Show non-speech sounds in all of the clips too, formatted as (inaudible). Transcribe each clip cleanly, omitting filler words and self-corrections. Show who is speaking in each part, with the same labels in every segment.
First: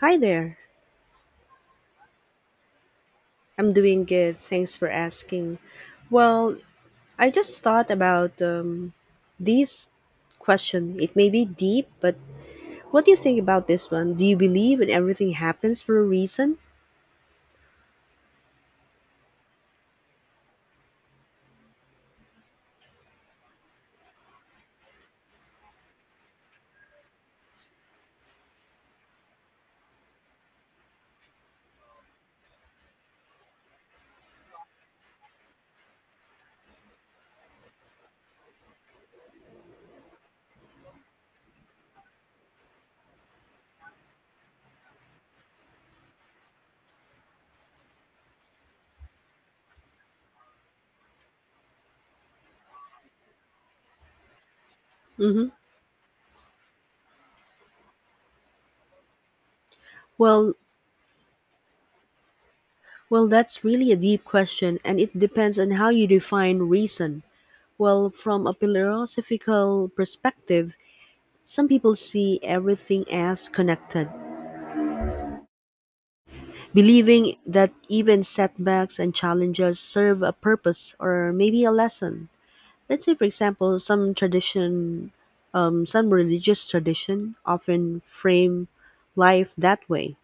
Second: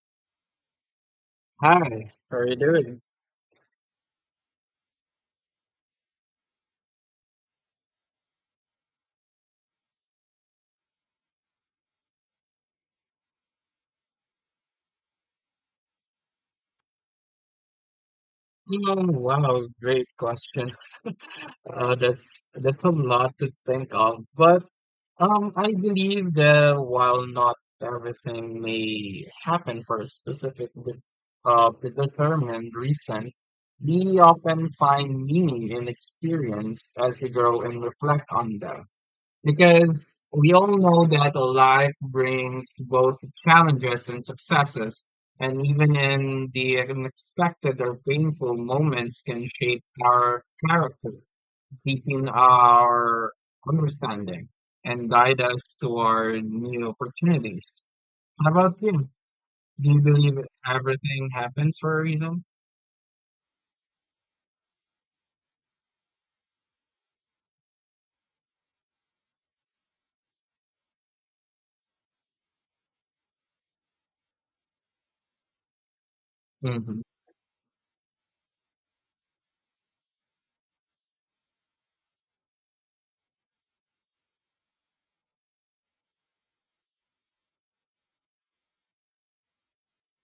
Speaker 1: Hi there.
Speaker 2: Hi, good.
Speaker 1: I'm doing good. Thanks for asking. Well, I just thought about this question. It may be deep, but what do you think about this one? Do you believe in everything happens for a reason?
Speaker 2: Oh, wow, great question. That's a lot to think of, but I believe that while not everything may happen for a specific, predetermined reason, we often find meaning in experience as we grow and reflect on them. Because we all know that life brings both challenges and successes, and even in the unexpected or painful moments can shape our character, deepen our understanding, and guide
Speaker 1: Hmm.
Speaker 2: us toward new opportunities. How about you? Do you believe
Speaker 1: Well,
Speaker 2: everything happens for a reason?
Speaker 1: well, that's really a deep question, and it depends on how you define reason. Well, from a philosophical perspective, some people see everything as connected,
Speaker 2: Mhm.
Speaker 1: believing that even setbacks and challenges serve a purpose or maybe a lesson. Let's say, for example, some religious tradition often frame life that way.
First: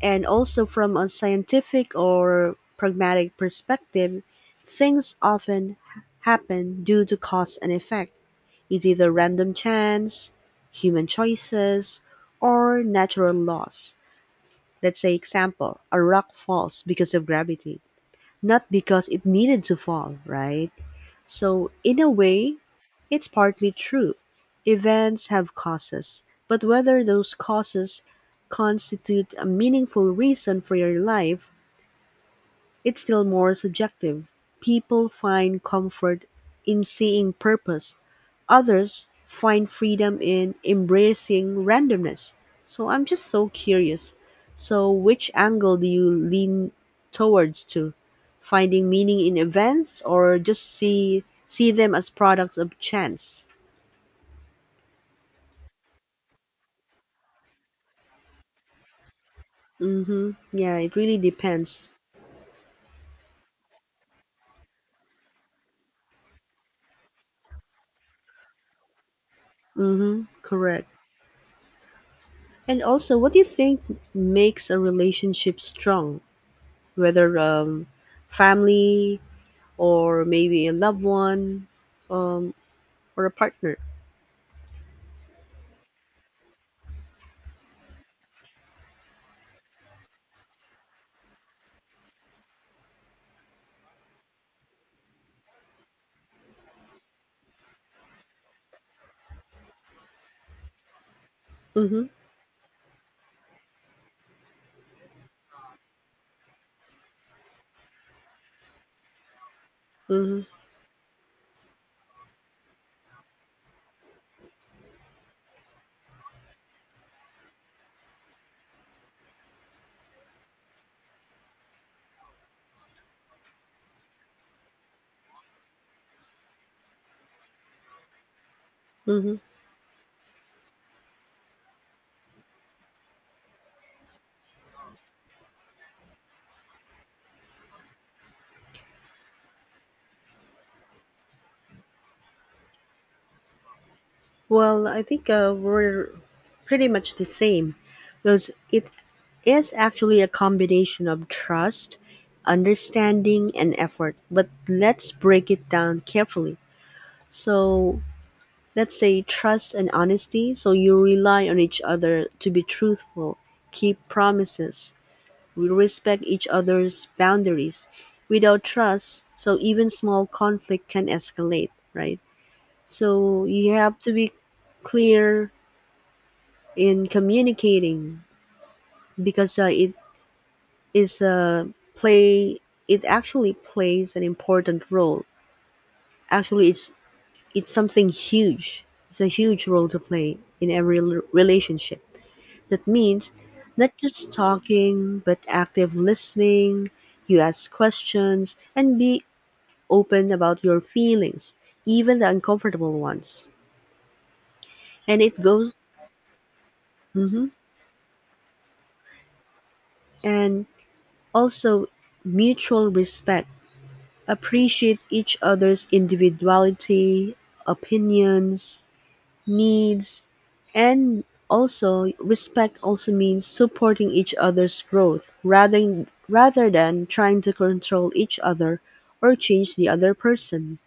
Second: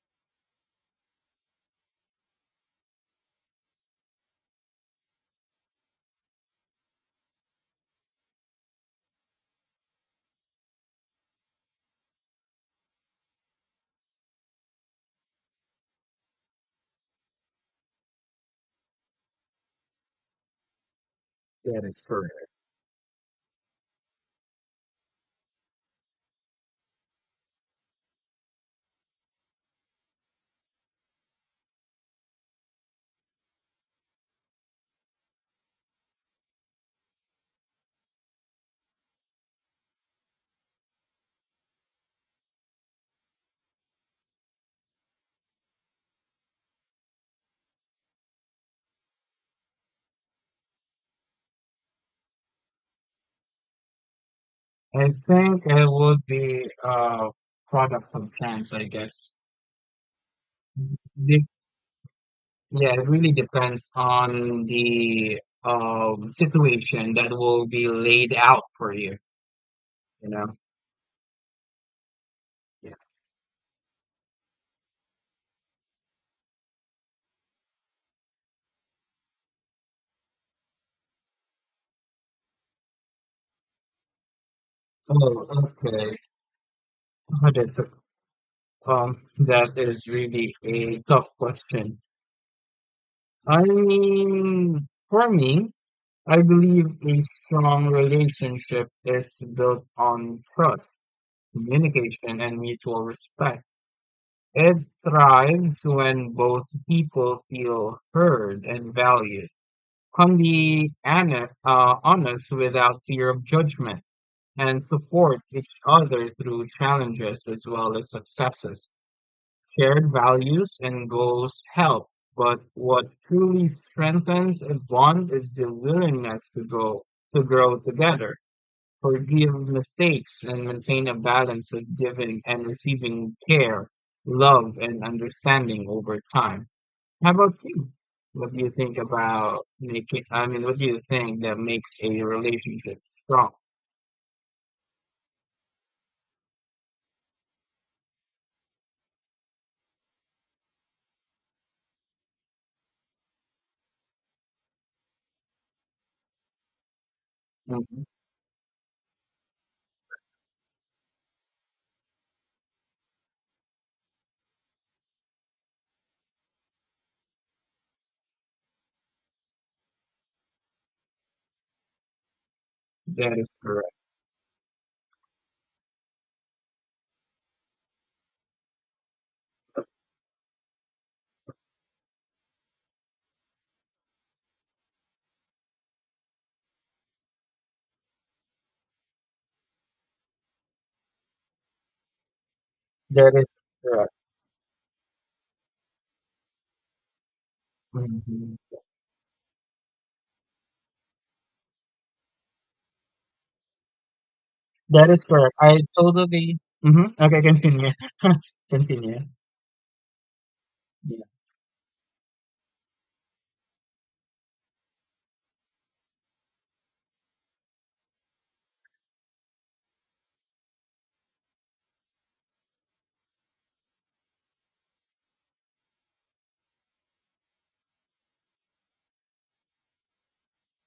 Speaker 1: And also, from a scientific or pragmatic perspective, things often happen due to cause and effect. It's either random chance, human choices, or natural laws. Let's say example, a rock falls because of gravity, not because it needed to fall, right? So
Speaker 2: That
Speaker 1: in
Speaker 2: is
Speaker 1: a
Speaker 2: correct.
Speaker 1: way, it's partly true. Events have causes, but whether those causes constitute a meaningful reason for your life, it's still more subjective. People find comfort in seeing purpose. Others find freedom in embracing randomness. So I'm just so curious. So which angle do you lean towards to? Finding meaning in events or just see them as products of chance?
Speaker 2: I think it would be products of chance, I guess.
Speaker 1: Mm-hmm. Yeah, it really
Speaker 2: Do
Speaker 1: depends.
Speaker 2: Yeah, it really depends on the situation that will be laid out for you,
Speaker 1: Mm-hmm.
Speaker 2: you know?
Speaker 1: Correct. And also,
Speaker 2: Yes.
Speaker 1: what do you think makes a relationship strong? Whether family or maybe a loved one, um, or a partner.
Speaker 2: Oh, okay. Oh, That's a, that is really a tough question. I mean, for me, I believe a strong relationship is built on trust,
Speaker 1: Mm-hmm,
Speaker 2: communication, and mutual respect. It thrives when both people feel heard and valued. Can
Speaker 1: mm-hmm,
Speaker 2: be honest without fear of judgment and support each other through challenges as well as successes. Shared values and goals help, but what truly strengthens a bond is the willingness to grow together,
Speaker 1: mm-hmm.
Speaker 2: forgive mistakes, and maintain a balance of giving and receiving care, love, and understanding over time. How about you? What do you think about what do you think that makes a relationship strong?
Speaker 1: Well, I think we're pretty much the same because it is actually a combination of trust, understanding, and effort. But let's break it down carefully. So,
Speaker 2: Mhm.
Speaker 1: let's say trust and honesty. So, you rely on each other to be truthful, keep promises. We respect each other's boundaries. Without trust, so even small conflict can escalate, right?
Speaker 2: That
Speaker 1: So
Speaker 2: is
Speaker 1: you
Speaker 2: correct.
Speaker 1: have to be clear in communicating because it is a play. It actually plays an important role. Actually, it's something huge. It's a huge role to play in every relationship. That
Speaker 2: That
Speaker 1: means
Speaker 2: is
Speaker 1: not
Speaker 2: correct.
Speaker 1: just talking, but active listening. You ask questions
Speaker 2: Mhm.
Speaker 1: and be open about your feelings, even the uncomfortable ones.
Speaker 2: That
Speaker 1: And
Speaker 2: is
Speaker 1: it
Speaker 2: correct.
Speaker 1: goes,
Speaker 2: I totally. Hmm Okay,
Speaker 1: hmm
Speaker 2: continue. (laughs) Continue.
Speaker 1: and also mutual respect. Appreciate each other's individuality, opinions, needs, and also respect also means supporting each other's growth rather than trying to control each other or change the other person.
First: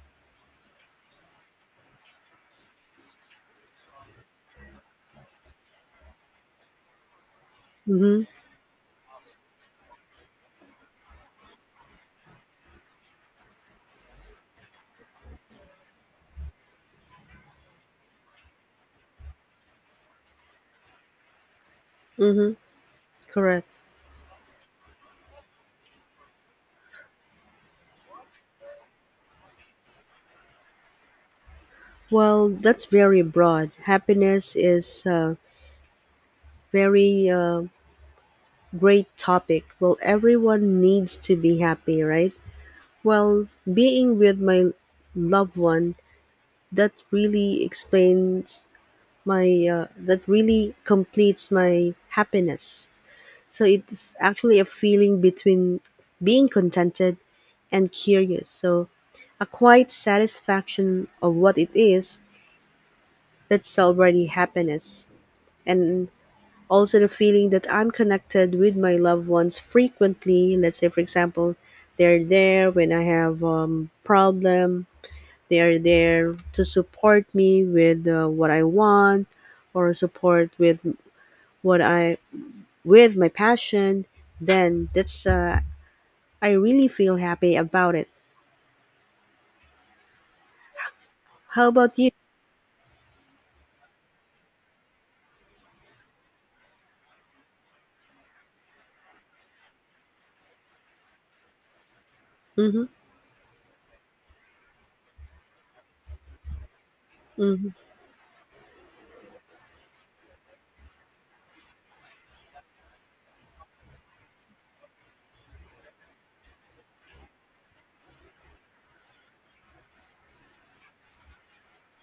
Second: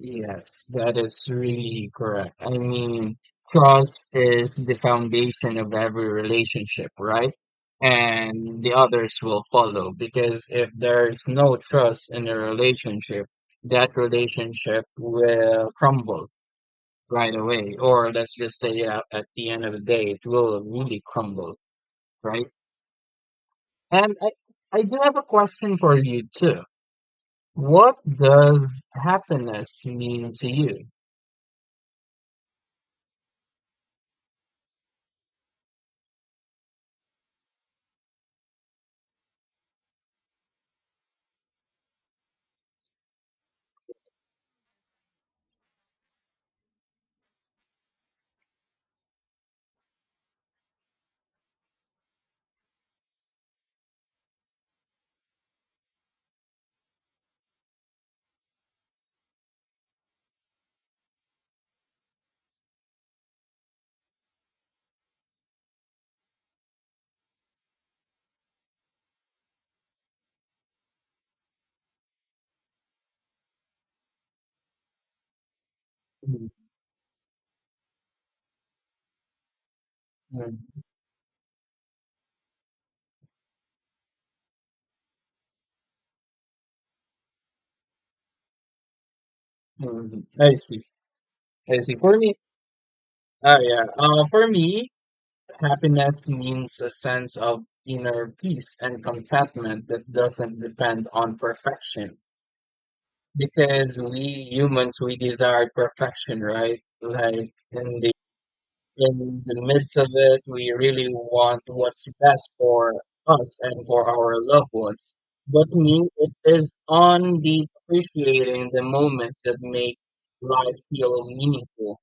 Speaker 2: Yes, that is really correct. I mean, trust is the foundation of every relationship, right?
Speaker 1: Mm-hmm.
Speaker 2: And the others will follow because if there's no trust in a relationship, that relationship will crumble right away. Or let's just say at the end of the day, it will really crumble, right?
Speaker 1: Mm-hmm. Correct.
Speaker 2: And I, I do have a question for you too. What does happiness mean to you?
Speaker 1: Well, that's very broad. Happiness is a very great topic. Well, everyone needs to be happy, right? Well, being with my loved one, that really explains that really completes my happiness. So it's actually a feeling between being contented and curious. So a quiet satisfaction of what it is, that's already happiness. And also, the feeling that I'm connected with my loved ones frequently. Let's say, for example, they're there when I have problem. They are there
Speaker 2: Mm,
Speaker 1: to support me with what I want, or support
Speaker 2: mm.
Speaker 1: with what I with my passion. Then that's I really feel happy about it.
Speaker 2: Mhm. I see.
Speaker 1: How
Speaker 2: I see.
Speaker 1: about you?
Speaker 2: For me, yeah. For me, happiness means a sense of inner peace and contentment that doesn't depend on perfection.
Speaker 1: Mm-hmm.
Speaker 2: Because we humans, we desire perfection, right? Like
Speaker 1: Mm-hmm.
Speaker 2: in the midst of it, we really want what's best for us and for our loved ones. But me, it is on the appreciating the moments that make life feel meaningful.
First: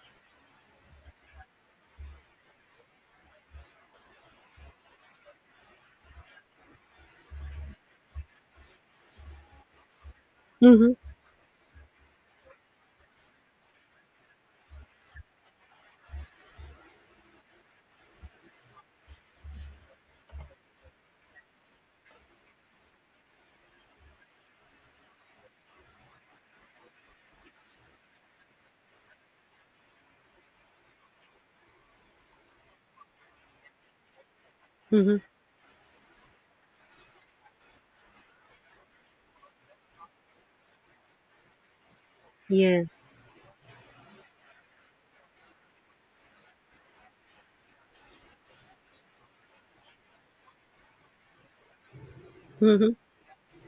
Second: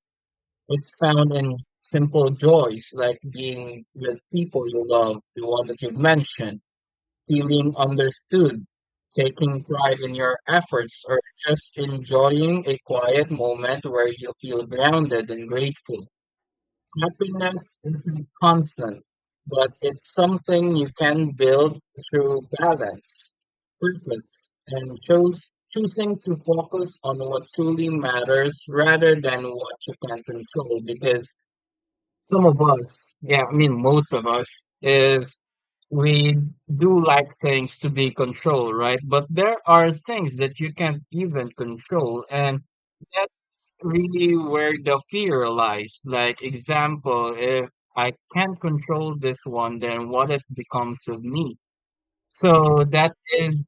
Speaker 2: It's found in simple joys like being with people you love, the one that you've mentioned, feeling understood, taking pride in your
Speaker 1: Mm-hmm.
Speaker 2: efforts, or just enjoying a quiet moment where you feel grounded and grateful. Happiness isn't constant, but it's something you can build through balance, purpose, and choosing to focus on what truly matters rather than what you can control, because some of us, yeah, I mean, most of us,
Speaker 1: Mm-hmm.
Speaker 2: is we do like things to be controlled, right? But there are things that you can't even control, and
Speaker 1: Yeah.
Speaker 2: that's really where the fear lies. Like, example, if I can't control this one, then what it becomes of me? So
Speaker 1: Mm-hmm.
Speaker 2: is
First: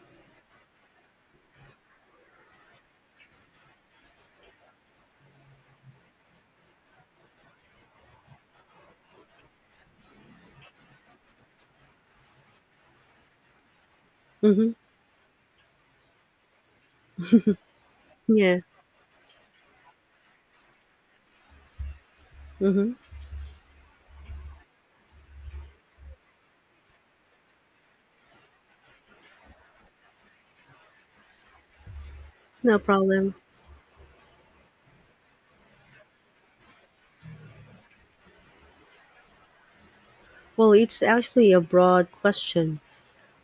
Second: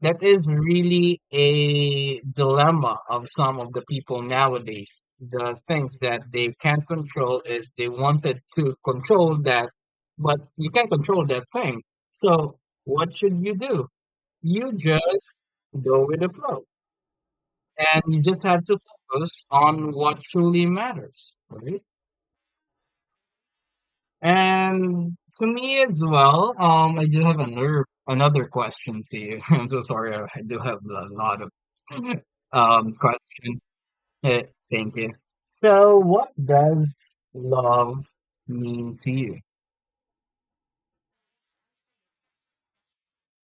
Speaker 2: that is really a dilemma of some of the people nowadays. The things that they can't control is they wanted to control that, but you can't control that thing. So what should you do?
Speaker 1: Mm-hmm.
Speaker 2: You just go with the flow and you just
Speaker 1: Yeah.
Speaker 2: have to focus on what truly matters, right?
Speaker 1: Mm-hmm.
Speaker 2: And to me as well, I do have another question to you. (laughs) I'm so sorry, I do have a lot of (laughs)
Speaker 1: No problem.
Speaker 2: question. Eh, Thank you. So, what does love mean to you?
Speaker 1: Well, it's actually a broad question.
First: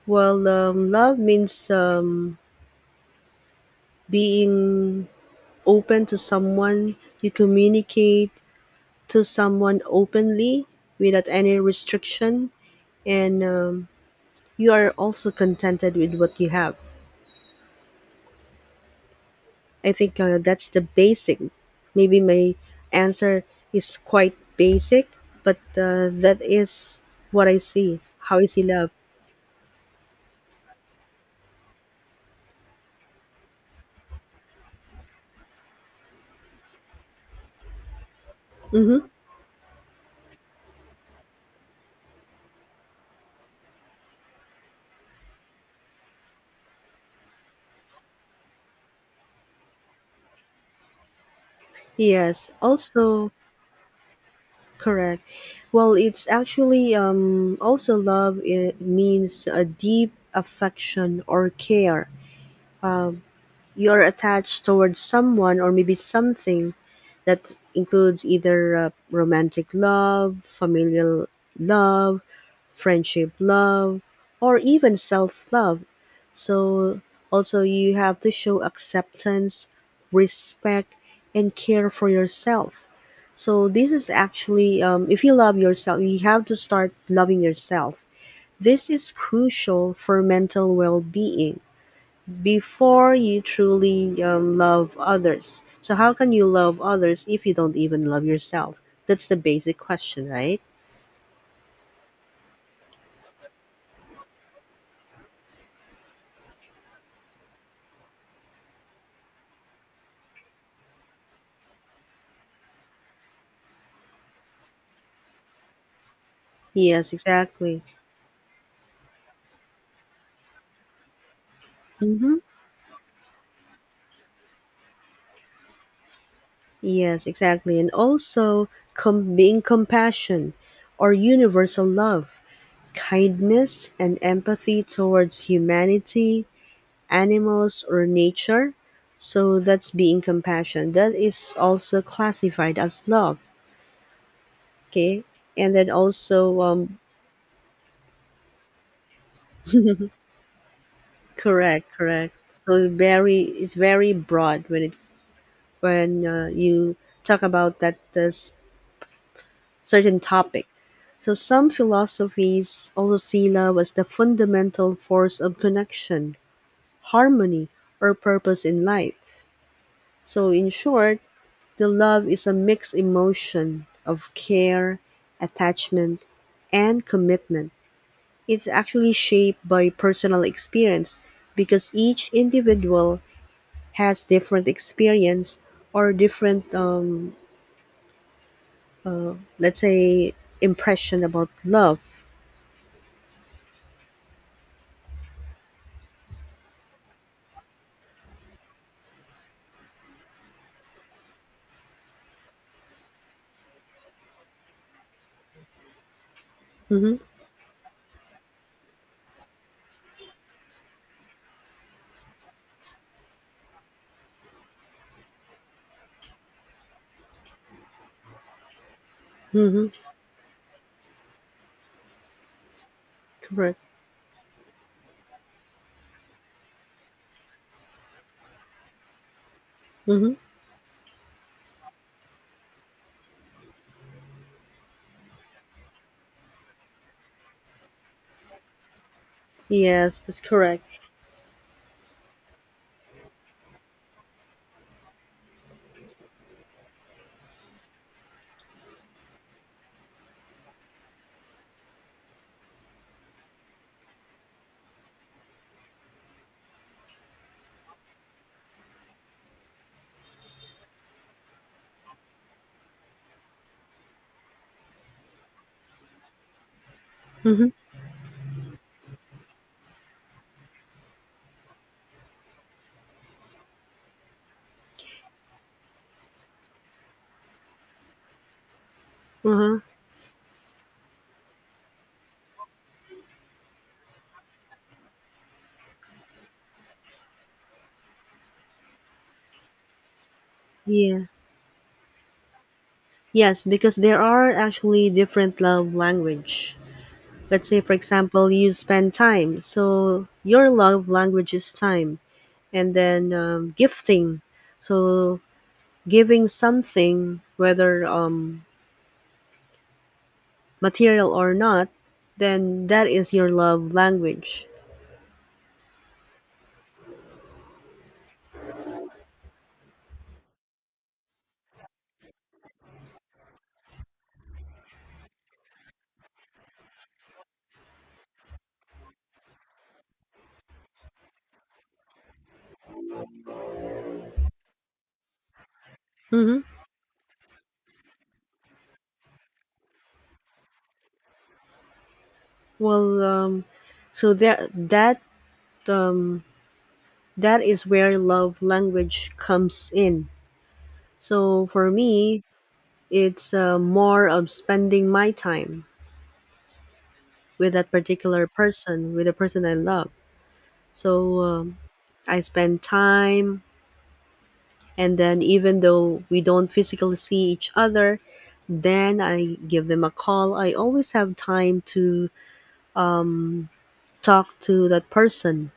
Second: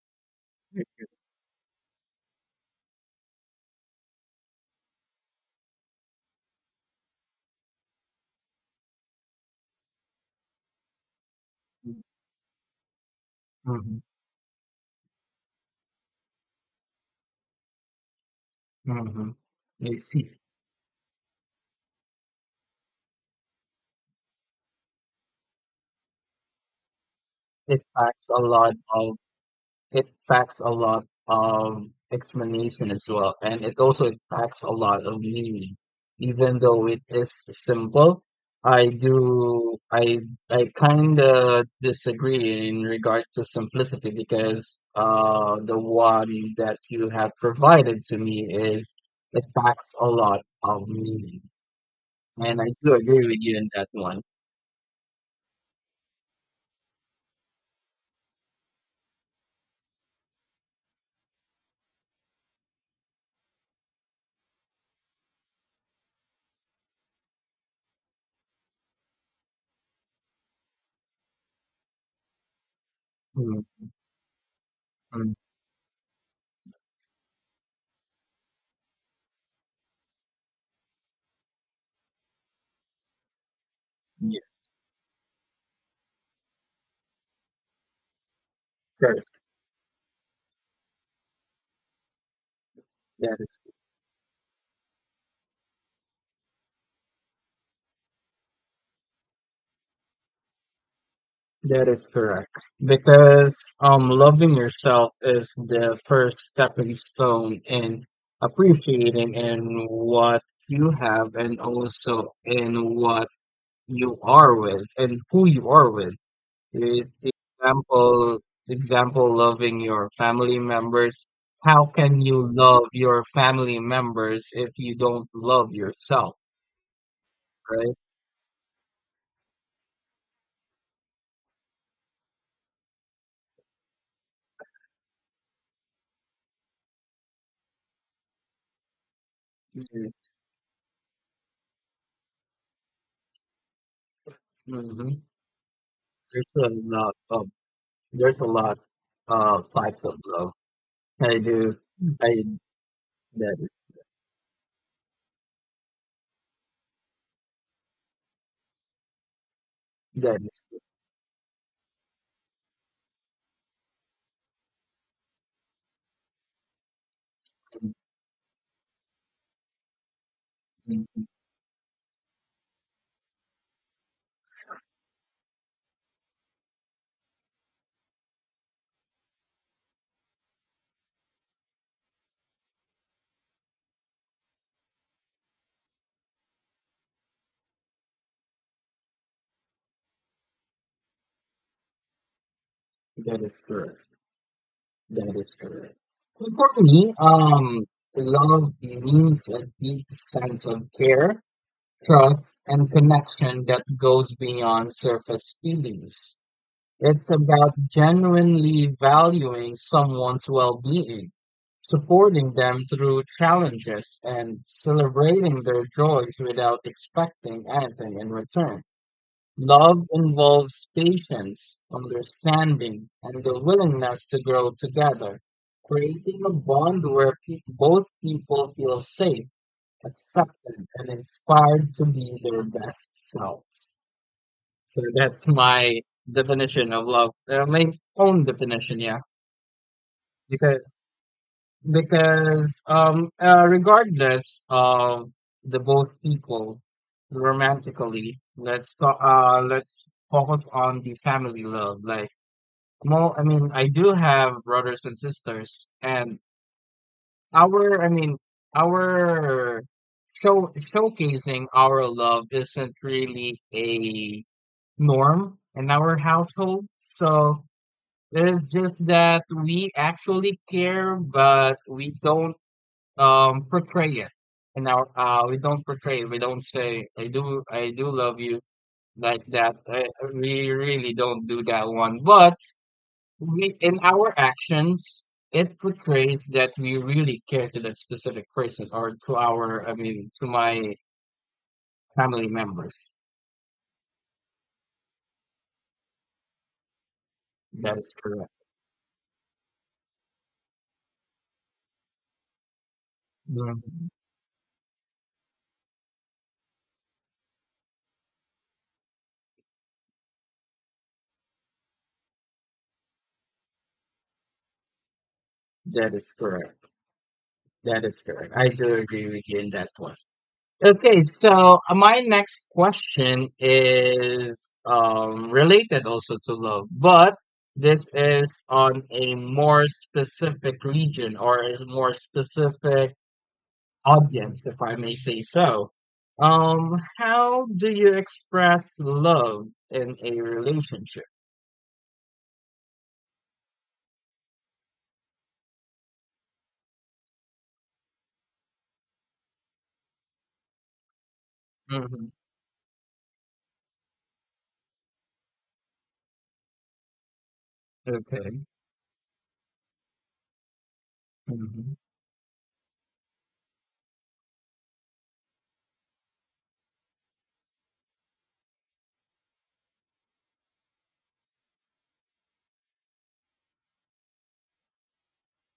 Speaker 1: Well, love means being open to someone. You communicate to someone openly without any restriction, and
Speaker 2: Mm-hmm.
Speaker 1: you are also contented with what you have.
Speaker 2: Hmm.
Speaker 1: I
Speaker 2: I
Speaker 1: think
Speaker 2: see.
Speaker 1: that's the basic. Maybe my answer is quite basic, but that is what I
Speaker 2: It
Speaker 1: see.
Speaker 2: packs
Speaker 1: How
Speaker 2: a
Speaker 1: I see
Speaker 2: lot
Speaker 1: love.
Speaker 2: of it packs a lot of explanation as well, and it packs a lot of meaning. Even though it is simple, I
Speaker 1: Mm-hmm.
Speaker 2: do I kind of disagree in regards to simplicity because the one that you have provided to me is it packs a lot of meaning,
Speaker 1: Yes.
Speaker 2: and I do agree
Speaker 1: Also,
Speaker 2: with you in that one.
Speaker 1: correct. Well, it's actually also love. It means a deep affection or care. You're attached towards someone or maybe something that includes either romantic love, familial love, friendship,
Speaker 2: Mm,
Speaker 1: love, or even
Speaker 2: mm,
Speaker 1: self love. So, also, you have to show acceptance, respect, and care for yourself. So, this is
Speaker 2: yeah,
Speaker 1: actually, if you love yourself, you have to start loving yourself. This is
Speaker 2: first,
Speaker 1: crucial for mental well being before
Speaker 2: that
Speaker 1: you
Speaker 2: is
Speaker 1: truly love others. So, how can you love others if you don't even love yourself? That's the basic question, right?
Speaker 2: that is correct. Because loving yourself is the first stepping stone in appreciating in what you have and also in what you are with and who you are with. E-
Speaker 1: Yes, exactly.
Speaker 2: Example, loving your family members. How can
Speaker 1: Hmm.
Speaker 2: you love your family members if you don't love yourself,
Speaker 1: Yes, exactly. And
Speaker 2: right?
Speaker 1: also being compassion or universal love, kindness and empathy towards humanity, animals, or nature. So that's being
Speaker 2: Yes.
Speaker 1: compassion. That is also classified as love.
Speaker 2: Mm-hmm.
Speaker 1: Okay. And then
Speaker 2: There's a
Speaker 1: also,
Speaker 2: lot of there's a lot of types of love. I do.
Speaker 1: correct, correct.
Speaker 2: I
Speaker 1: So very,
Speaker 2: that
Speaker 1: it's
Speaker 2: is
Speaker 1: very broad when you talk about that this certain
Speaker 2: that is
Speaker 1: topic. So some philosophies also see love as the fundamental force of connection, harmony, or purpose in life. So in short, the love is a mixed emotion of care, attachment, and commitment. It's actually shaped by personal experience because each individual has different experience or different, let's say, impression about love.
Speaker 2: that is correct. That is correct. And for me, love means a deep sense of care, trust, and connection that goes beyond surface feelings.
Speaker 1: Mm-hmm,
Speaker 2: It's about genuinely valuing someone's well-being, supporting them through challenges, and celebrating their joys without expecting anything in return.
Speaker 1: mm-hmm,
Speaker 2: Love involves patience, understanding, and the
Speaker 1: correct.
Speaker 2: willingness to grow together, creating a bond where both people feel safe,
Speaker 1: Mm-hmm.
Speaker 2: accepted, and inspired to be their best selves. So that's my definition of love. My own definition, yeah.
Speaker 1: Yes, that's
Speaker 2: Because
Speaker 1: correct.
Speaker 2: because regardless of the both people romantically, let's focus on the family love. Like more I mean I do have brothers and sisters and our I mean our showcasing our love isn't really a norm in our household. So
Speaker 1: Mhm.
Speaker 2: it's just that we actually care, but we don't portray it. And our we don't portray it. We don't say, I do love you" like that.
Speaker 1: Uh-huh.
Speaker 2: We really don't do that one. But we, in our actions, it portrays that we really care to that specific person or to to my
Speaker 1: Yeah.
Speaker 2: family members.
Speaker 1: Yes, because there are actually different love language. Let's say for
Speaker 2: That is
Speaker 1: example,
Speaker 2: correct.
Speaker 1: you spend time. So your love language is time. And then
Speaker 2: Mhm.
Speaker 1: gifting. So giving something whether material or not, then that is your love language.
Speaker 2: That is correct. That is correct. I do agree with you in that one. Okay, so my next question is related also to love, but this is on a more specific region or a more specific audience, if I may say so.
Speaker 1: Mhm.
Speaker 2: How do you express love in a relationship?
Speaker 1: Well, so that um that is where love language comes in. So for
Speaker 2: Hmm.
Speaker 1: me, it's more of spending my time with that particular
Speaker 2: Okay.
Speaker 1: person, with the person I love. So
Speaker 2: Hmm.
Speaker 1: I spend time, and then even though we don't physically see each other, then I give them a call. I always have time to talk to that person.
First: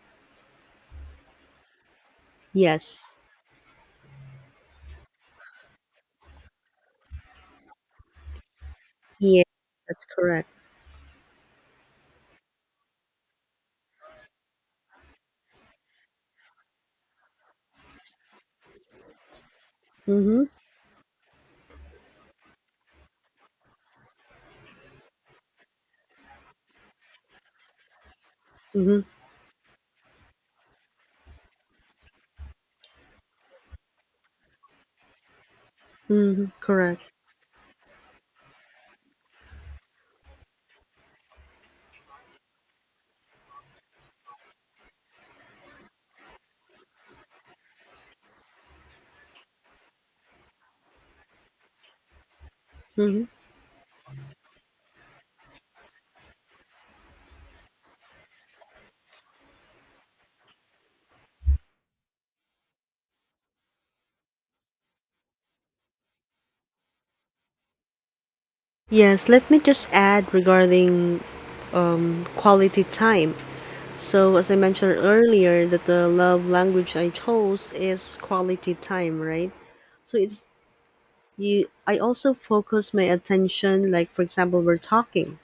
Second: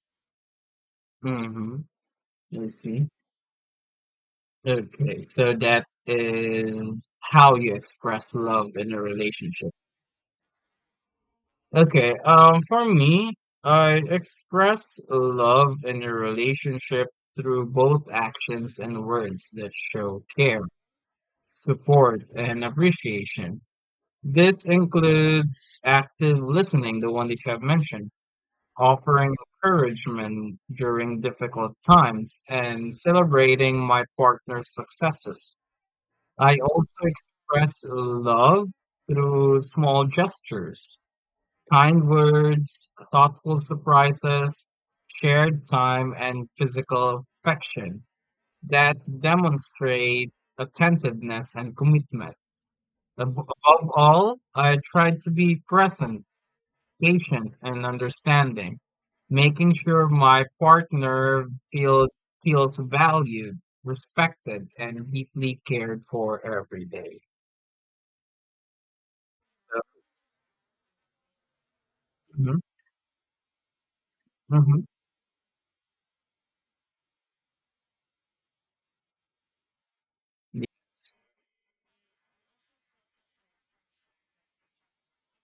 Speaker 2: Hmm. I see.
Speaker 1: Yes.
Speaker 2: Okay, so that is how you express love in a
Speaker 1: Yeah,
Speaker 2: relationship.
Speaker 1: that's correct.
Speaker 2: Okay, for me, I express love in a relationship through both actions and words that show
Speaker 1: Mm-hmm.
Speaker 2: care, support, and appreciation. This includes active listening, the one that you have mentioned,
Speaker 1: Mm-hmm.
Speaker 2: offering encouragement during difficult times, and celebrating my partner's successes.
Speaker 1: Mm-hmm.
Speaker 2: I also
Speaker 1: Correct.
Speaker 2: express love through small gestures, kind words, thoughtful surprises, shared time, and physical affection that demonstrate attentiveness and commitment.
Speaker 1: Mm-hmm.
Speaker 2: Above all, I tried to be present, patient, and understanding, making sure my partner feel, feels valued, respected, and deeply cared for every day.
Speaker 1: Yes, let me just add regarding
Speaker 2: Mhm,
Speaker 1: quality time. So, as I
Speaker 2: mhm.
Speaker 1: mentioned earlier, that the love language I chose is quality time, right? So it's
Speaker 2: Yes,
Speaker 1: you. I also focus my attention, like for example, we're talking.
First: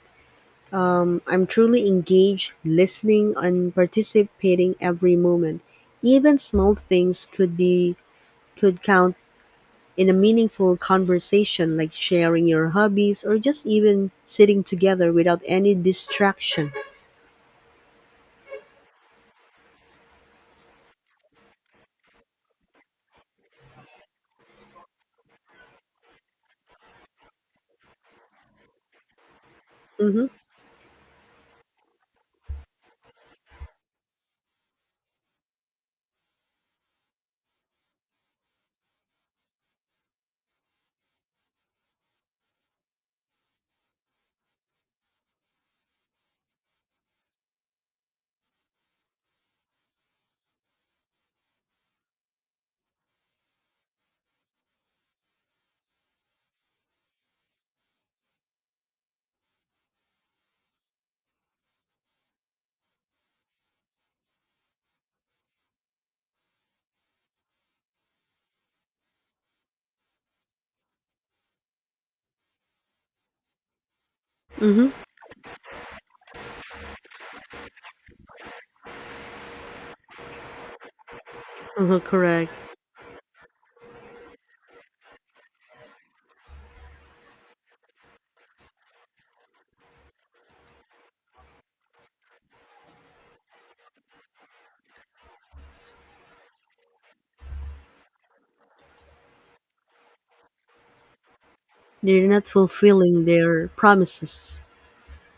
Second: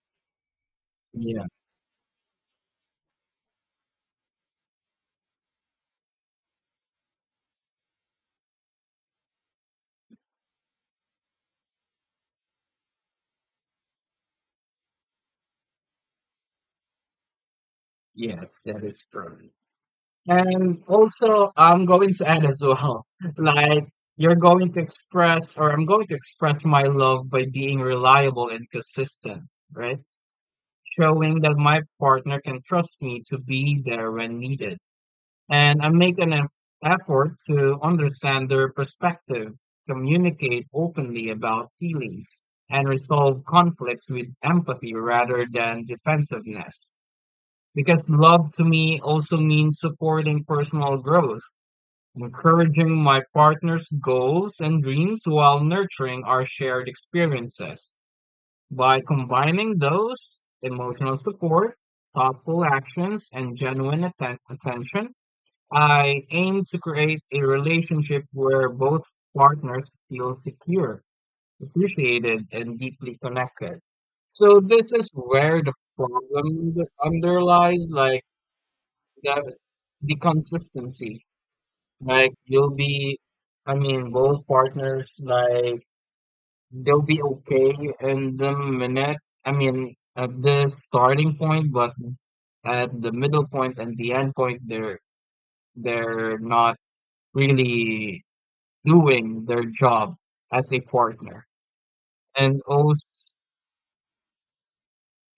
Speaker 2: yeah,
Speaker 1: I'm truly engaged, listening, and participating every moment. Even small things could count in a meaningful conversation, like sharing your hobbies or just even sitting together without any distraction.
Speaker 2: yes, that is true. And also, I'm going to add as well, (laughs) like you're going to express, or I'm going to express my love by being reliable and consistent, right?
Speaker 1: Mm-hmm.
Speaker 2: Showing that my partner can trust me to be there when needed. And I make an effort to understand their perspective, communicate openly about feelings, and resolve conflicts with empathy rather than defensiveness. Because love to me also means supporting personal growth, encouraging my partner's goals and dreams while nurturing our shared experiences. By combining those emotional support, thoughtful actions, and genuine attention, I aim to create a relationship where both partners feel secure, appreciated, and deeply connected. So
Speaker 1: Mm-hmm.
Speaker 2: this is where the problem that underlies, like the, the consistency,
Speaker 1: Uh-huh,
Speaker 2: like
Speaker 1: correct.
Speaker 2: you'll be, I mean, both partners, like they'll be okay in the minute. I mean, at the starting point, but at the middle point and the end point, they're not really doing their job as a partner,
Speaker 1: They're not
Speaker 2: and also,
Speaker 1: fulfilling their promises.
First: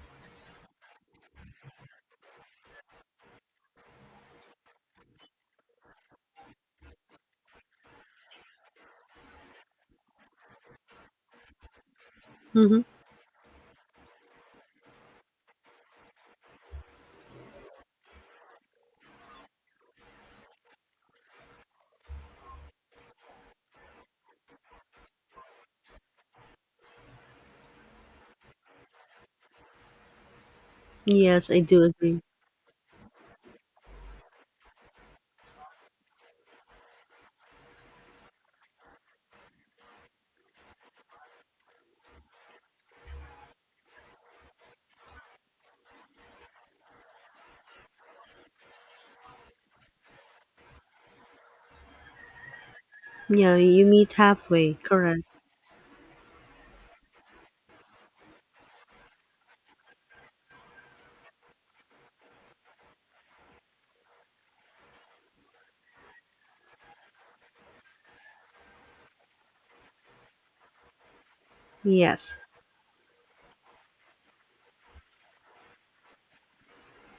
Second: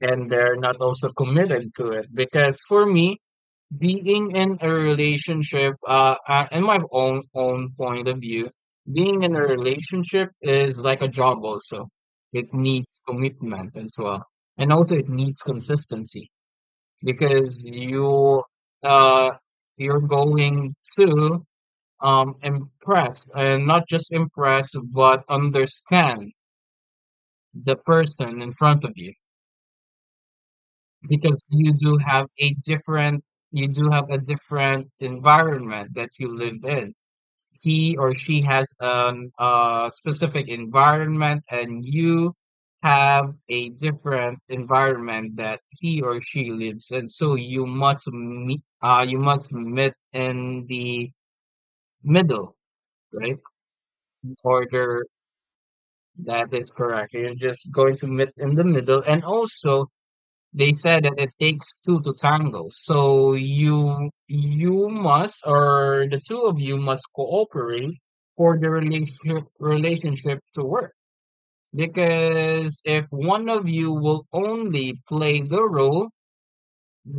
Speaker 2: and they're not also committed to it. Because for me, being in a relationship, in my own point of view, being in a relationship is like a job also. It
Speaker 1: Hmm.
Speaker 2: needs commitment as well, and also it needs consistency because uh you're going to impress and not just impress but understand the person in front of you because
Speaker 1: Yes, I do agree.
Speaker 2: you do have a different environment that you live in. He or she has an a specific environment and you have a different environment that he or she lives in, so you must meet in the middle right
Speaker 1: Yeah, you meet halfway,
Speaker 2: order
Speaker 1: correct?
Speaker 2: that is correct, you're just going to meet in the middle. And also, they said that it takes two to tango. So you must, or the two of you must cooperate for the relationship to work.
Speaker 1: Yes.
Speaker 2: Because if one of you will only play the role,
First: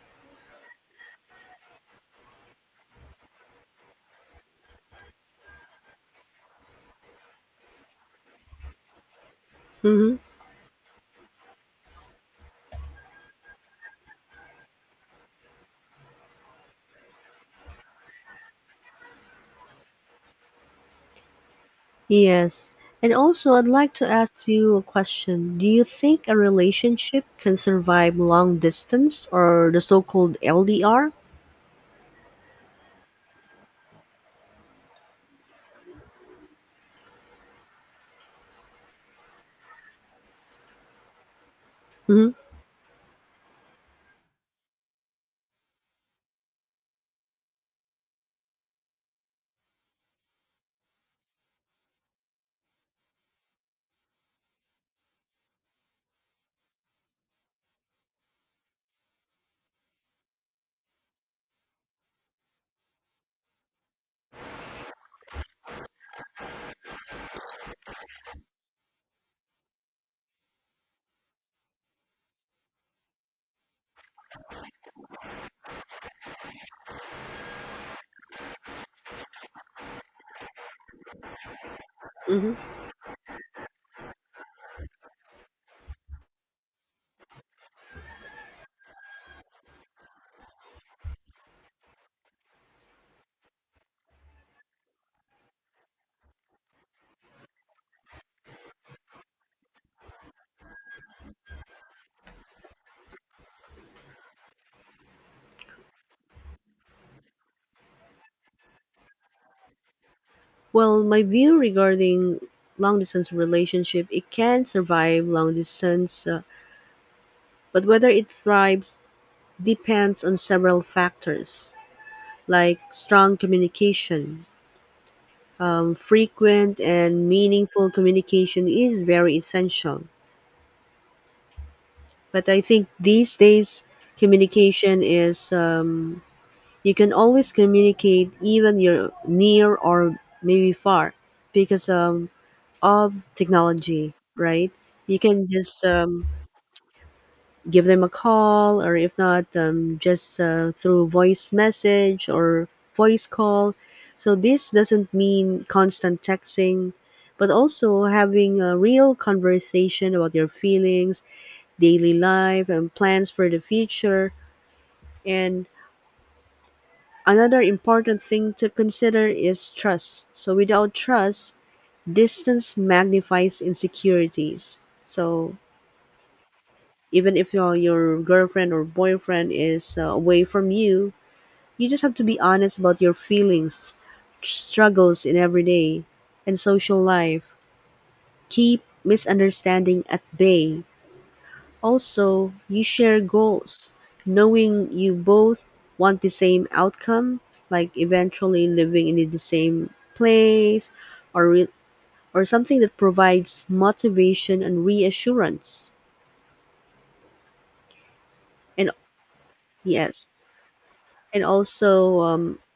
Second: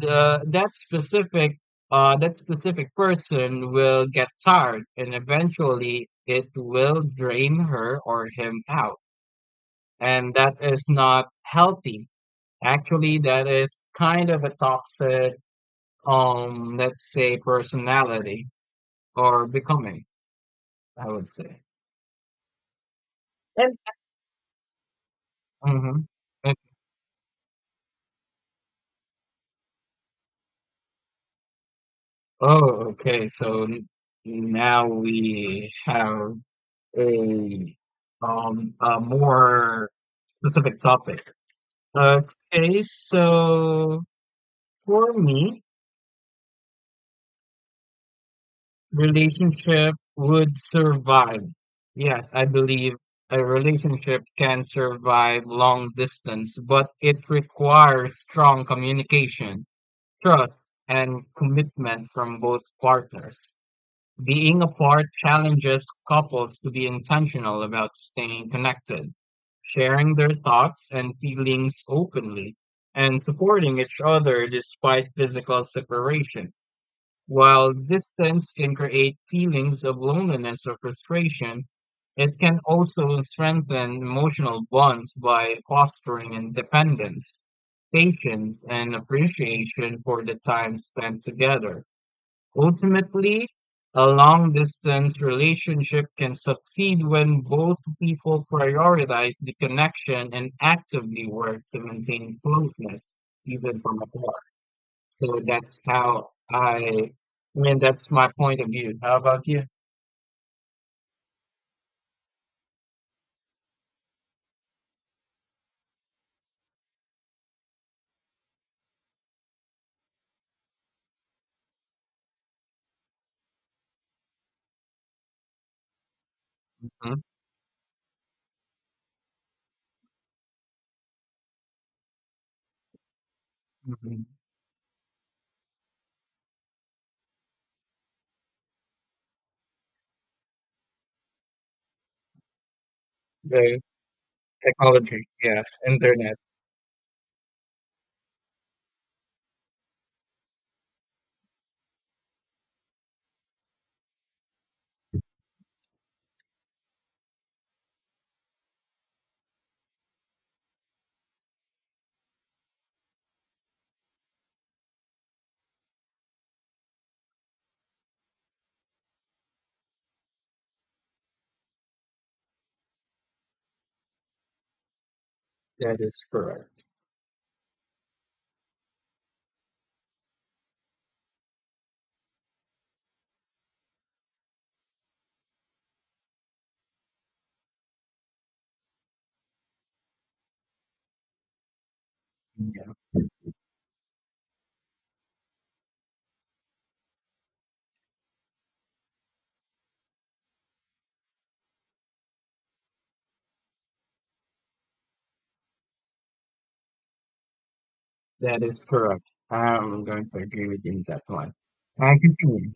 Speaker 2: the that specific person will get tired and eventually it will drain her or him out.
Speaker 1: Hmm.
Speaker 2: And that is not healthy. Actually that is kind of a toxic, let's say personality or becoming, I would say.
Speaker 1: Yes. And also, I'd
Speaker 2: And
Speaker 1: like to ask you a question. Do you
Speaker 2: Mm-hmm.
Speaker 1: think a relationship can survive long distance or the so called LDR?
Speaker 2: Oh, okay, so now we have a a more specific topic.
Speaker 1: hmm
Speaker 2: Okay, so for me relationship would survive yes, I believe a relationship can survive long distance, but it requires strong communication, trust, and commitment from both partners. Being apart challenges couples to be intentional about staying connected, sharing their thoughts and feelings openly, and supporting each other despite physical separation. While distance can create feelings of loneliness or frustration, it
Speaker 1: hmm
Speaker 2: can also strengthen emotional bonds by fostering independence, patience, and appreciation for the time spent together. Ultimately, a long distance relationship can succeed when both people prioritize the connection and actively work to maintain closeness, even from afar. So that's how I mean, that's my point of view. How about you?
Speaker 1: Well, my view regarding long distance relationship, it can survive long distance, but whether it thrives depends on several factors like strong communication. Frequent
Speaker 2: Hmm
Speaker 1: and meaningful communication is very essential. But I think these days,
Speaker 2: hmm
Speaker 1: communication is you can always communicate even you're near or maybe far because of
Speaker 2: The
Speaker 1: technology, right? You
Speaker 2: technology,
Speaker 1: can
Speaker 2: yeah,
Speaker 1: just
Speaker 2: internet,
Speaker 1: give them a call, or if not, just through voice message or voice call. So this doesn't mean constant texting, but also having a real conversation about your feelings, daily life, and plans for the future. And another important thing to consider is trust. So without trust, distance magnifies insecurities. So
Speaker 2: that is correct.
Speaker 1: even if your girlfriend or boyfriend is away from you. You just have to be honest about your feelings, struggles in everyday and social life. Keep misunderstanding at bay. Also, you
Speaker 2: Yeah.
Speaker 1: share goals, knowing you both want the same outcome, like eventually living in the same place or re- or something that provides motivation and reassurance.
Speaker 2: That is
Speaker 1: And
Speaker 2: correct. I'm going to
Speaker 1: yes,
Speaker 2: agree with you on that
Speaker 1: and
Speaker 2: one. I
Speaker 1: also
Speaker 2: continue.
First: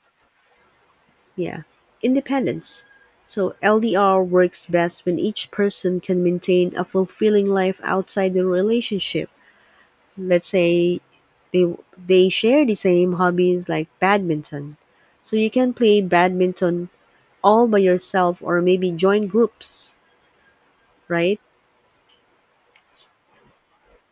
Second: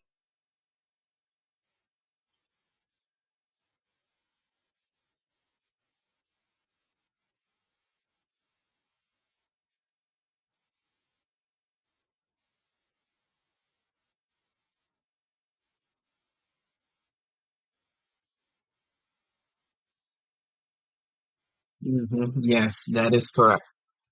Speaker 1: yeah. Independence. So LDR works best when each person can maintain a fulfilling life outside the relationship. Let's say they they share the same hobbies like badminton. So you can play badminton all by yourself or maybe join groups, right?
Speaker 2: Mm-hmm. Yeah, that is correct.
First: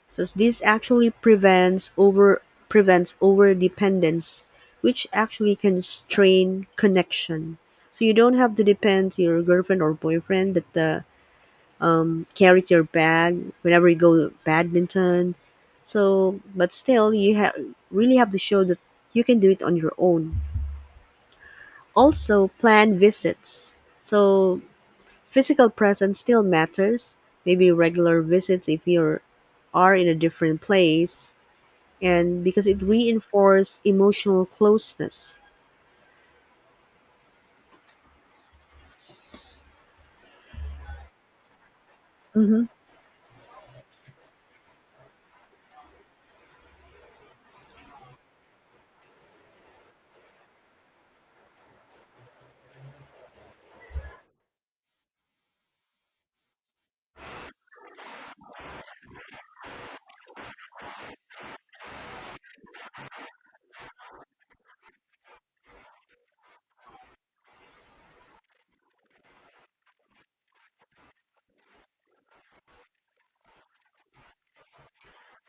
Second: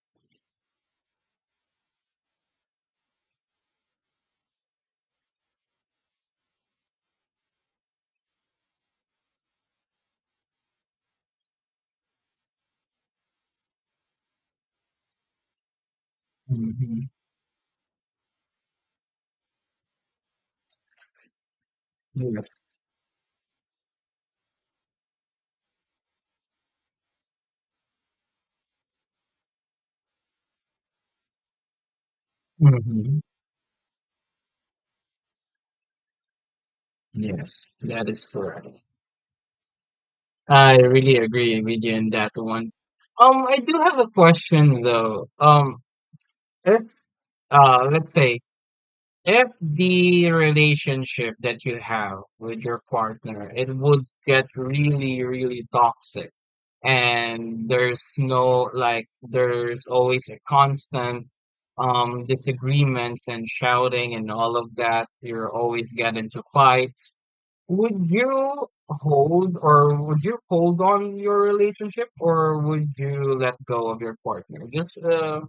Speaker 1: So this actually prevents over dependence, which actually can strain connection. So you don't have to depend to your girlfriend or boyfriend that the carry your bag whenever you go to badminton. So, but
Speaker 2: Hmm
Speaker 1: still, you have really have to show that you can do it on your own. Also,
Speaker 2: Yes.
Speaker 1: plan visits. So, physical presence still matters. Maybe regular visits if you're are in a different place, and because it
Speaker 2: hmm
Speaker 1: reinforces emotional closeness.
Speaker 2: Yes, that is correct. I really agree with you on that
Speaker 1: Hmm.
Speaker 2: one. I do have a question though. If Let's say, if the relationship that you have with your partner, it would get really, really toxic. And there's no, like, there's always a constant disagreements and shouting and all of that. You're always get into fights. Would you hold or would you hold on your relationship or would you let go of your partner? Just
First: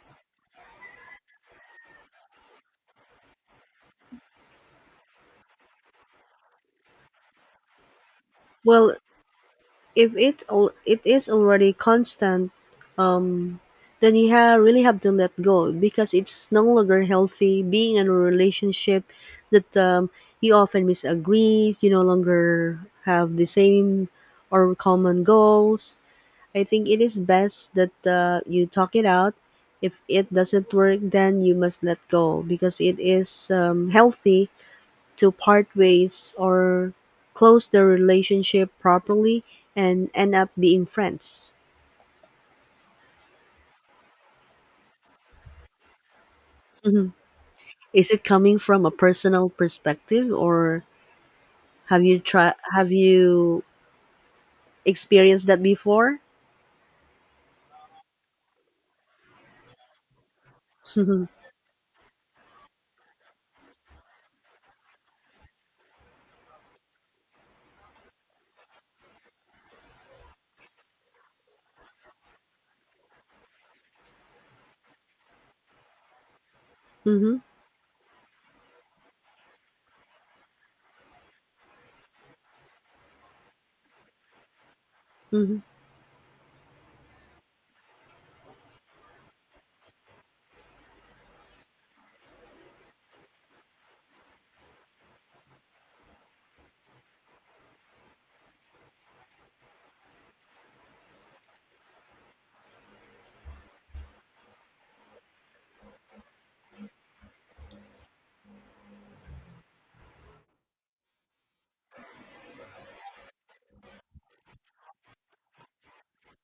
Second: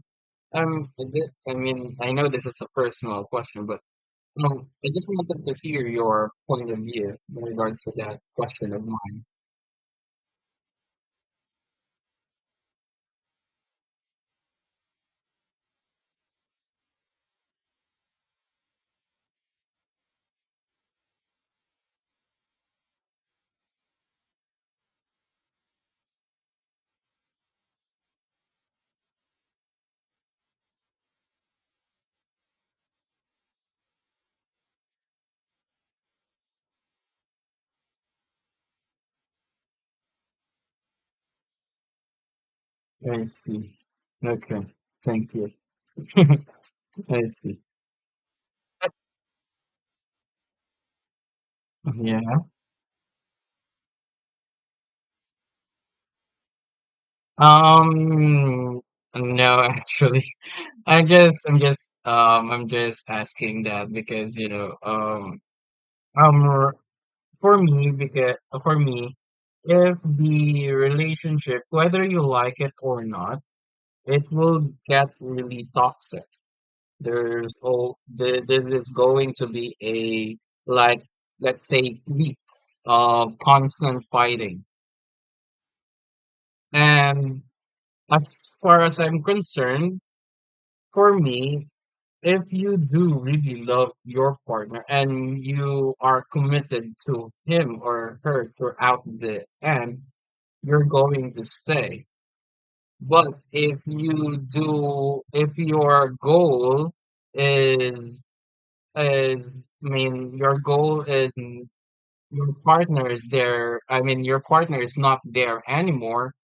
Speaker 2: um, I I mean, I know this is a personal question, but I just wanted to hear your point of view in regards to that question of
Speaker 1: Well,
Speaker 2: mine.
Speaker 1: if it is already constant, um, then you really have to let go because it's no longer healthy being in a relationship that you often disagree. You no longer have the same or common goals. I think it is best that you talk it out. If it doesn't work, then you must let go because it is healthy to part ways or close the relationship properly and end up being friends.
Speaker 2: I see. Okay. Thank you. (laughs)
Speaker 1: Mhm.
Speaker 2: I see.
Speaker 1: Is it coming from a personal perspective or
Speaker 2: Yeah.
Speaker 1: have you experienced that before?
Speaker 2: Um, no, actually, (laughs) I
Speaker 1: Mhm.
Speaker 2: just, I'm just, um, I'm just asking that because, you know, um, r- for me, because for me, if the relationship, whether you like it or not, it will get really toxic.
Speaker 1: Mhm.
Speaker 2: This is going to be a, like, let's say, weeks of constant fighting.
Speaker 1: Mhm.
Speaker 2: And as far as I'm concerned, for me, if you do really love your partner and you are committed to him or her throughout the end, you're going to stay. But if you do, If your goal is is, I mean, your goal is n- your partner is there I mean your partner is not there anymore,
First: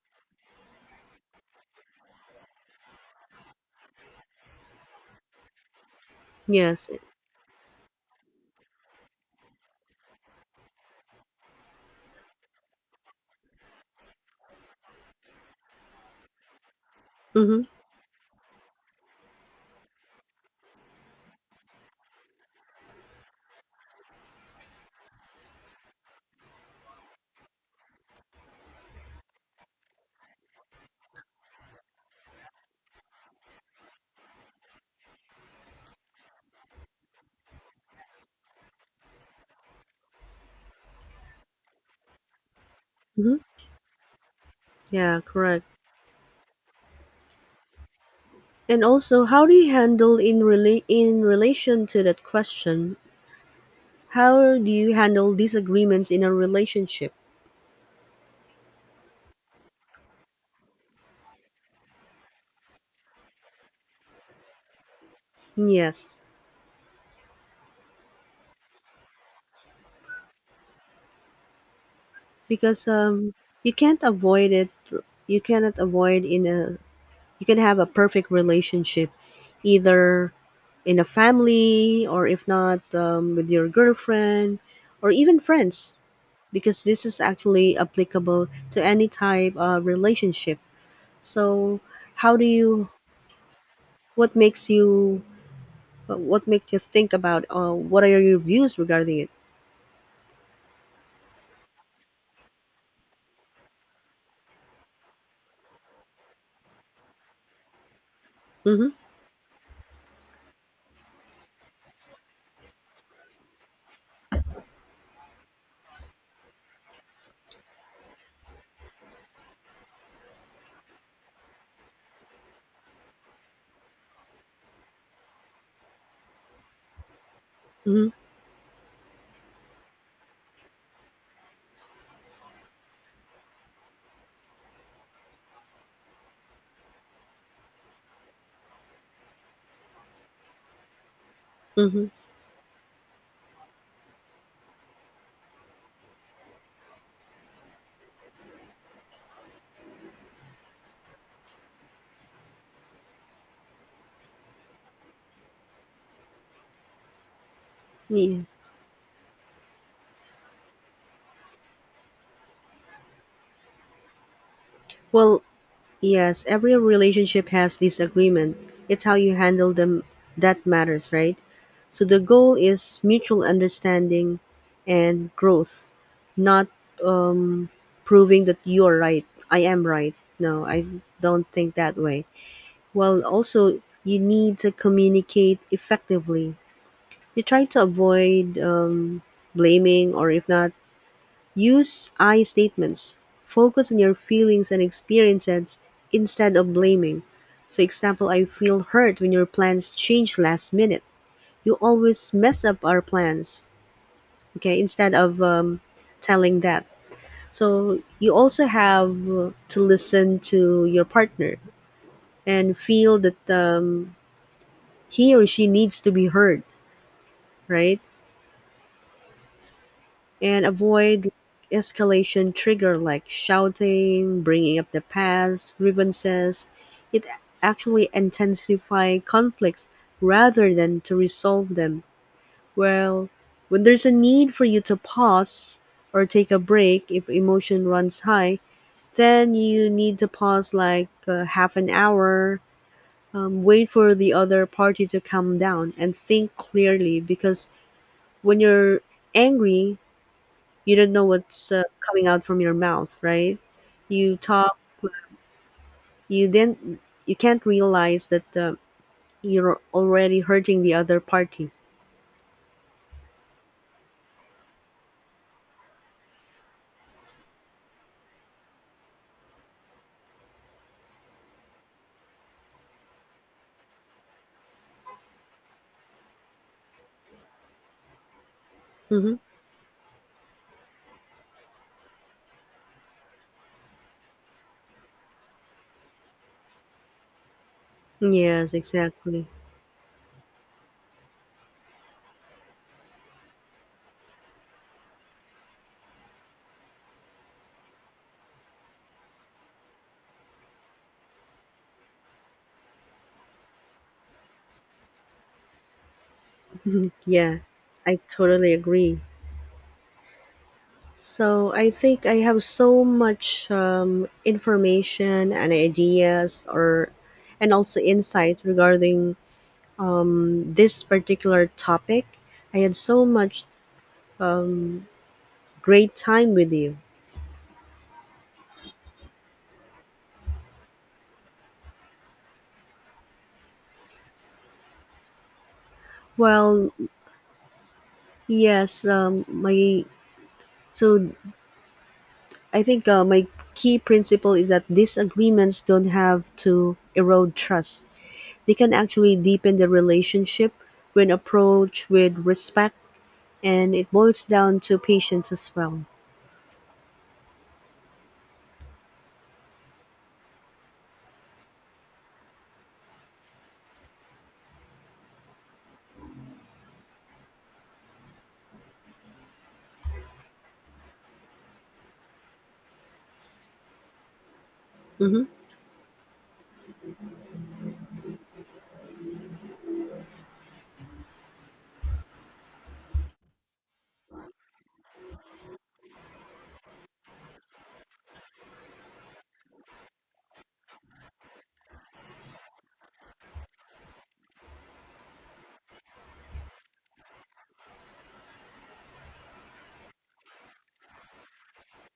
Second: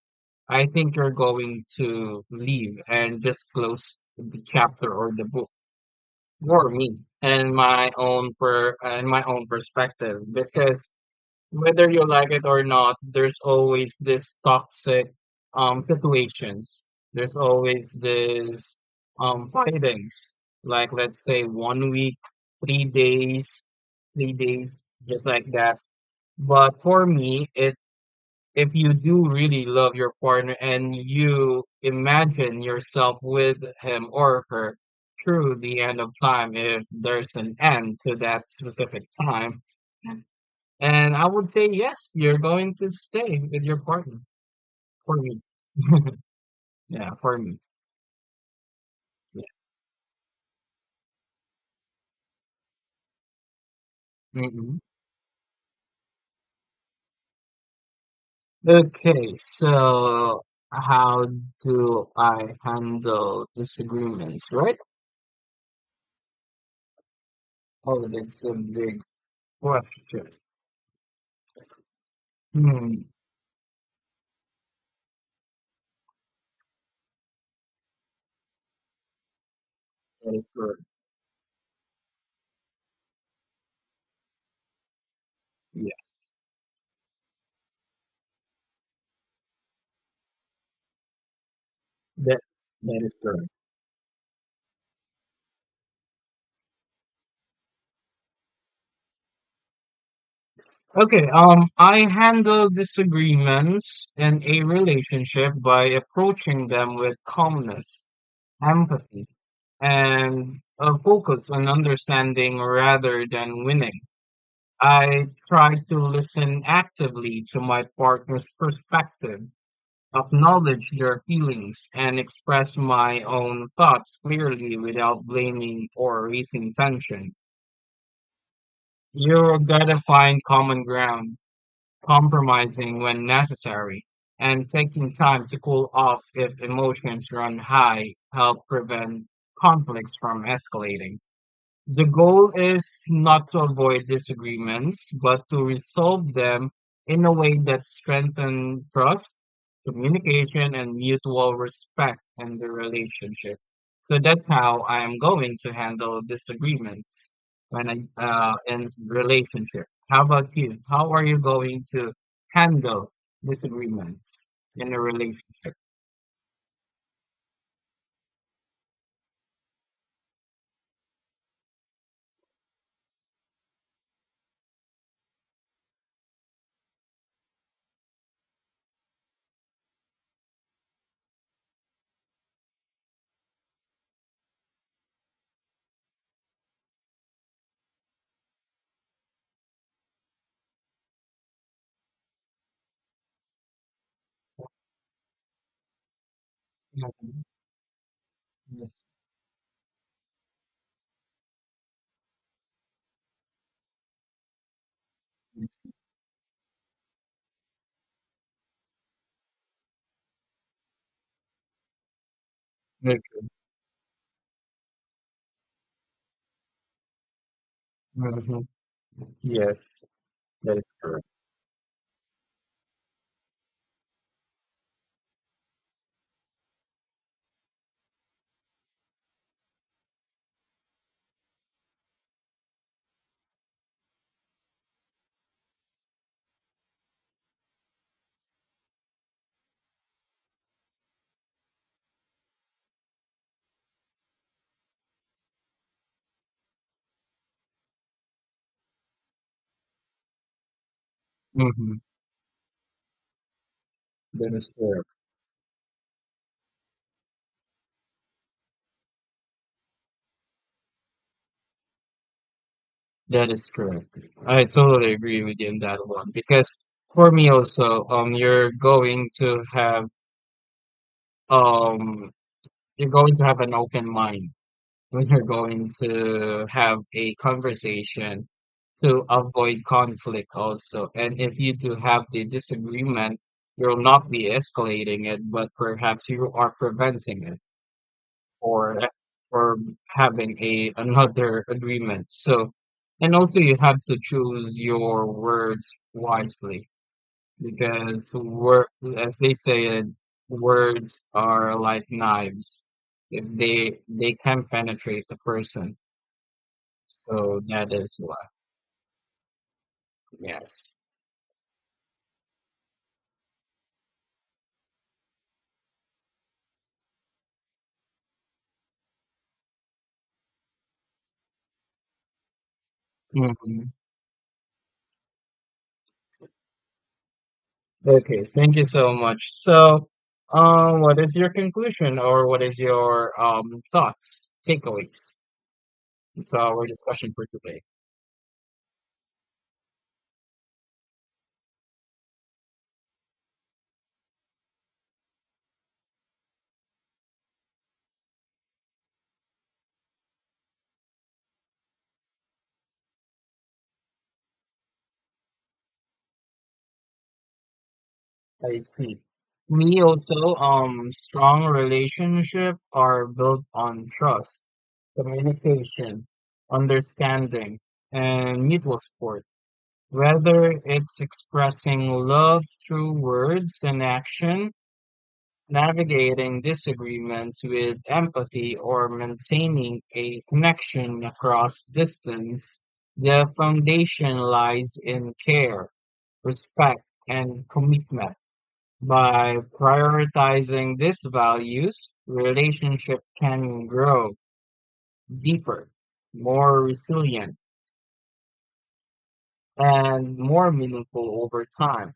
Speaker 2: I think you're going to leave and just close the chapter or the book, for
Speaker 1: Yes.
Speaker 2: me and my own perspective, because whether you like it or not, there's always this toxic situations. There's
Speaker 1: Mhm.
Speaker 2: always this fightings. Like, let's say, 1 week, 3 days, 3 days, just like that. But for me, it if you do really love your partner and you imagine yourself with him or her through the end of time, if there's an end to that specific time, and I would say yes, you're going to
Speaker 1: Mhm.
Speaker 2: stay with your partner for
Speaker 1: Yeah,
Speaker 2: me.
Speaker 1: correct.
Speaker 2: (laughs) Yeah, for me.
Speaker 1: And also,
Speaker 2: Yeah.
Speaker 1: how do you handle in relation to that question? How do
Speaker 2: hmm
Speaker 1: you handle disagreements in a relationship?
Speaker 2: Okay, so how do I handle disagreements, right?
Speaker 1: Yes.
Speaker 2: Oh, that's a big question.
Speaker 1: Because
Speaker 2: Hmm,
Speaker 1: you can't avoid it. You cannot avoid in a. You can have a perfect relationship, either
Speaker 2: that is correct.
Speaker 1: in a family or if not with your girlfriend or even friends,
Speaker 2: Yes,
Speaker 1: because this is actually applicable to any type of relationship. So, how
Speaker 2: that
Speaker 1: do you?
Speaker 2: that is correct.
Speaker 1: What makes you? What makes you think about? What are your views regarding it?
Speaker 2: Okay, I handle disagreements in a relationship by approaching them with calmness,
Speaker 1: Mm-hmm.
Speaker 2: empathy, and a focus on understanding rather than winning. I try to listen actively to my partner's perspective, acknowledge their feelings, and express my own thoughts clearly without blaming or raising tension.
Speaker 1: Mm-hmm.
Speaker 2: You gotta find common ground, compromising when necessary, and taking time to cool off if emotions run high help prevent conflicts from escalating. The
Speaker 1: Mm-hmm.
Speaker 2: goal is not to avoid disagreements, but to resolve them in a way that strengthens trust, communication, and mutual respect in the relationship. So that's how I am going to handle disagreements when I
Speaker 1: Yeah.
Speaker 2: in relationship. How about you? How are you going to handle disagreements in a
Speaker 1: Well,
Speaker 2: relationship?
Speaker 1: yes, every relationship has this agreement. It's how you handle them that matters, right? So the goal is mutual understanding and growth, not um, proving that you're right. I am right. No, I don't think that way. Well, also, you need to communicate effectively. You try to avoid blaming, or if not, use "I" statements, focus on your feelings and experiences instead of blaming.
Speaker 2: Mhm.
Speaker 1: So example, I feel
Speaker 2: Yes.
Speaker 1: hurt when your plans change last minute. You always mess up our plans. Okay, instead of
Speaker 2: Yes.
Speaker 1: telling that. So you also have to listen to your partner and feel
Speaker 2: Okay.
Speaker 1: that he or she needs to be heard, right?
Speaker 2: Mhm. Yes,
Speaker 1: And
Speaker 2: that is
Speaker 1: avoid like, escalation trigger like shouting, bringing up the past, grievances. It actually intensify conflicts rather than to resolve them. Well, when there's a need for you to pause or take a break if emotion runs high, then you need to pause like half an hour, wait for the other party to calm down and think clearly because when you're angry, you don't know what's
Speaker 2: correct.
Speaker 1: coming out from your mouth, right? You
Speaker 2: That is
Speaker 1: talk,
Speaker 2: correct.
Speaker 1: you then you can't realize that you're already hurting the other party.
Speaker 2: That is correct. I totally agree with you on that one because for me also, you're going to have um, you're going to have an open mind when you're going to have a conversation to
Speaker 1: Mm-hmm.
Speaker 2: avoid conflict also. And if you do have the disagreement, you'll not be escalating it, but perhaps you are preventing it,
Speaker 1: Yes,
Speaker 2: for
Speaker 1: exactly.
Speaker 2: for having a another agreement. So, and also you have to choose your words wisely because word, as they say it, words are like knives. If they can penetrate the person. So
Speaker 1: Yeah,
Speaker 2: that is
Speaker 1: I
Speaker 2: why.
Speaker 1: totally agree.
Speaker 2: Yes.
Speaker 1: So I think I have so much information and ideas, or and also insight regarding this particular topic. I had so much
Speaker 2: Mhm.
Speaker 1: great time with you.
Speaker 2: Okay. Thank you so much. So, what is your conclusion or what is your thoughts, takeaways to our
Speaker 1: Well,
Speaker 2: discussion for today?
Speaker 1: yes, my So I think my key principle is that these agreements don't have to erode trust. They can actually deepen the relationship when approached with respect, and it boils down to patience as well.
Speaker 2: I see. Me also, strong relationship are built on trust, communication, understanding, and mutual support. Whether it's expressing love through words and action,
Speaker 1: Mm-hmm.
Speaker 2: navigating disagreements with empathy, or maintaining a connection across distance, the foundation lies in care, respect, and commitment. By prioritizing these values, relationship can grow deeper, more resilient, and more meaningful over time,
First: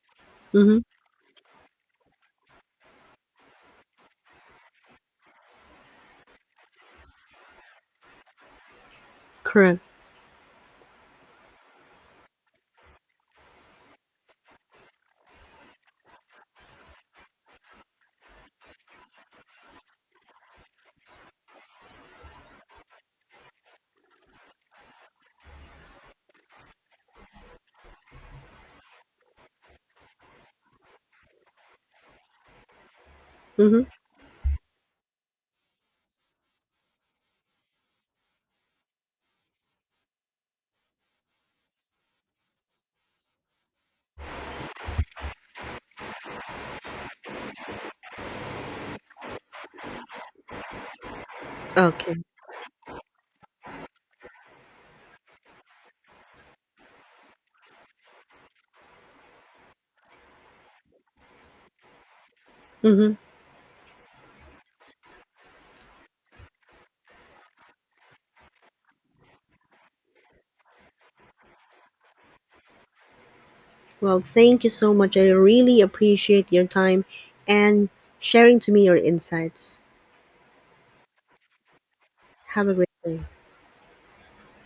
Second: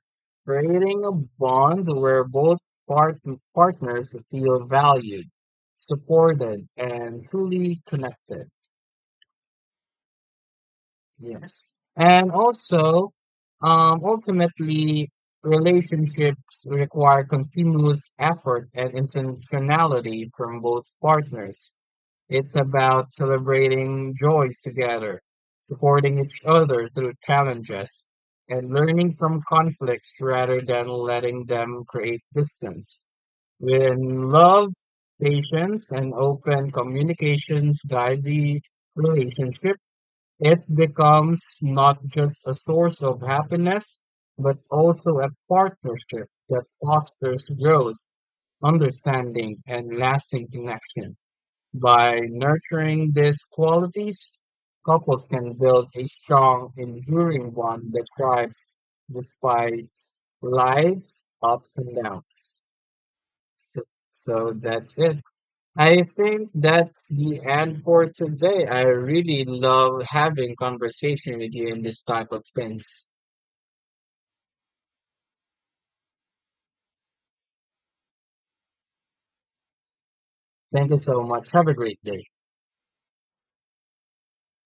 Speaker 1: Mm-hmm.
Speaker 2: creating a bond where both part- partners feel valued, supported, and truly connected.
Speaker 1: Correct.
Speaker 2: Yes. And also, ultimately, relationships require continuous effort and intentionality from both partners. It's about celebrating joys together, supporting each other through challenges, and learning from conflicts rather than letting them create distance.
Speaker 1: Mm-hmm.
Speaker 2: When love, patience, and open communications guide the relationship, it becomes not just a source of happiness, but also a partnership that fosters growth, understanding, and lasting connection.
Speaker 1: Okay.
Speaker 2: By nurturing these qualities, couples can build a strong, enduring one that thrives despite life's ups and downs.
Speaker 1: Mm-hmm.
Speaker 2: So, so that's it. I think that's the end for today. I really love having conversation with you in this type of things.
Speaker 1: Well, thank you so much. I really appreciate your time and sharing to me your insights.
Speaker 2: Thank you so much. Have a great day.
Speaker 1: Have a great day.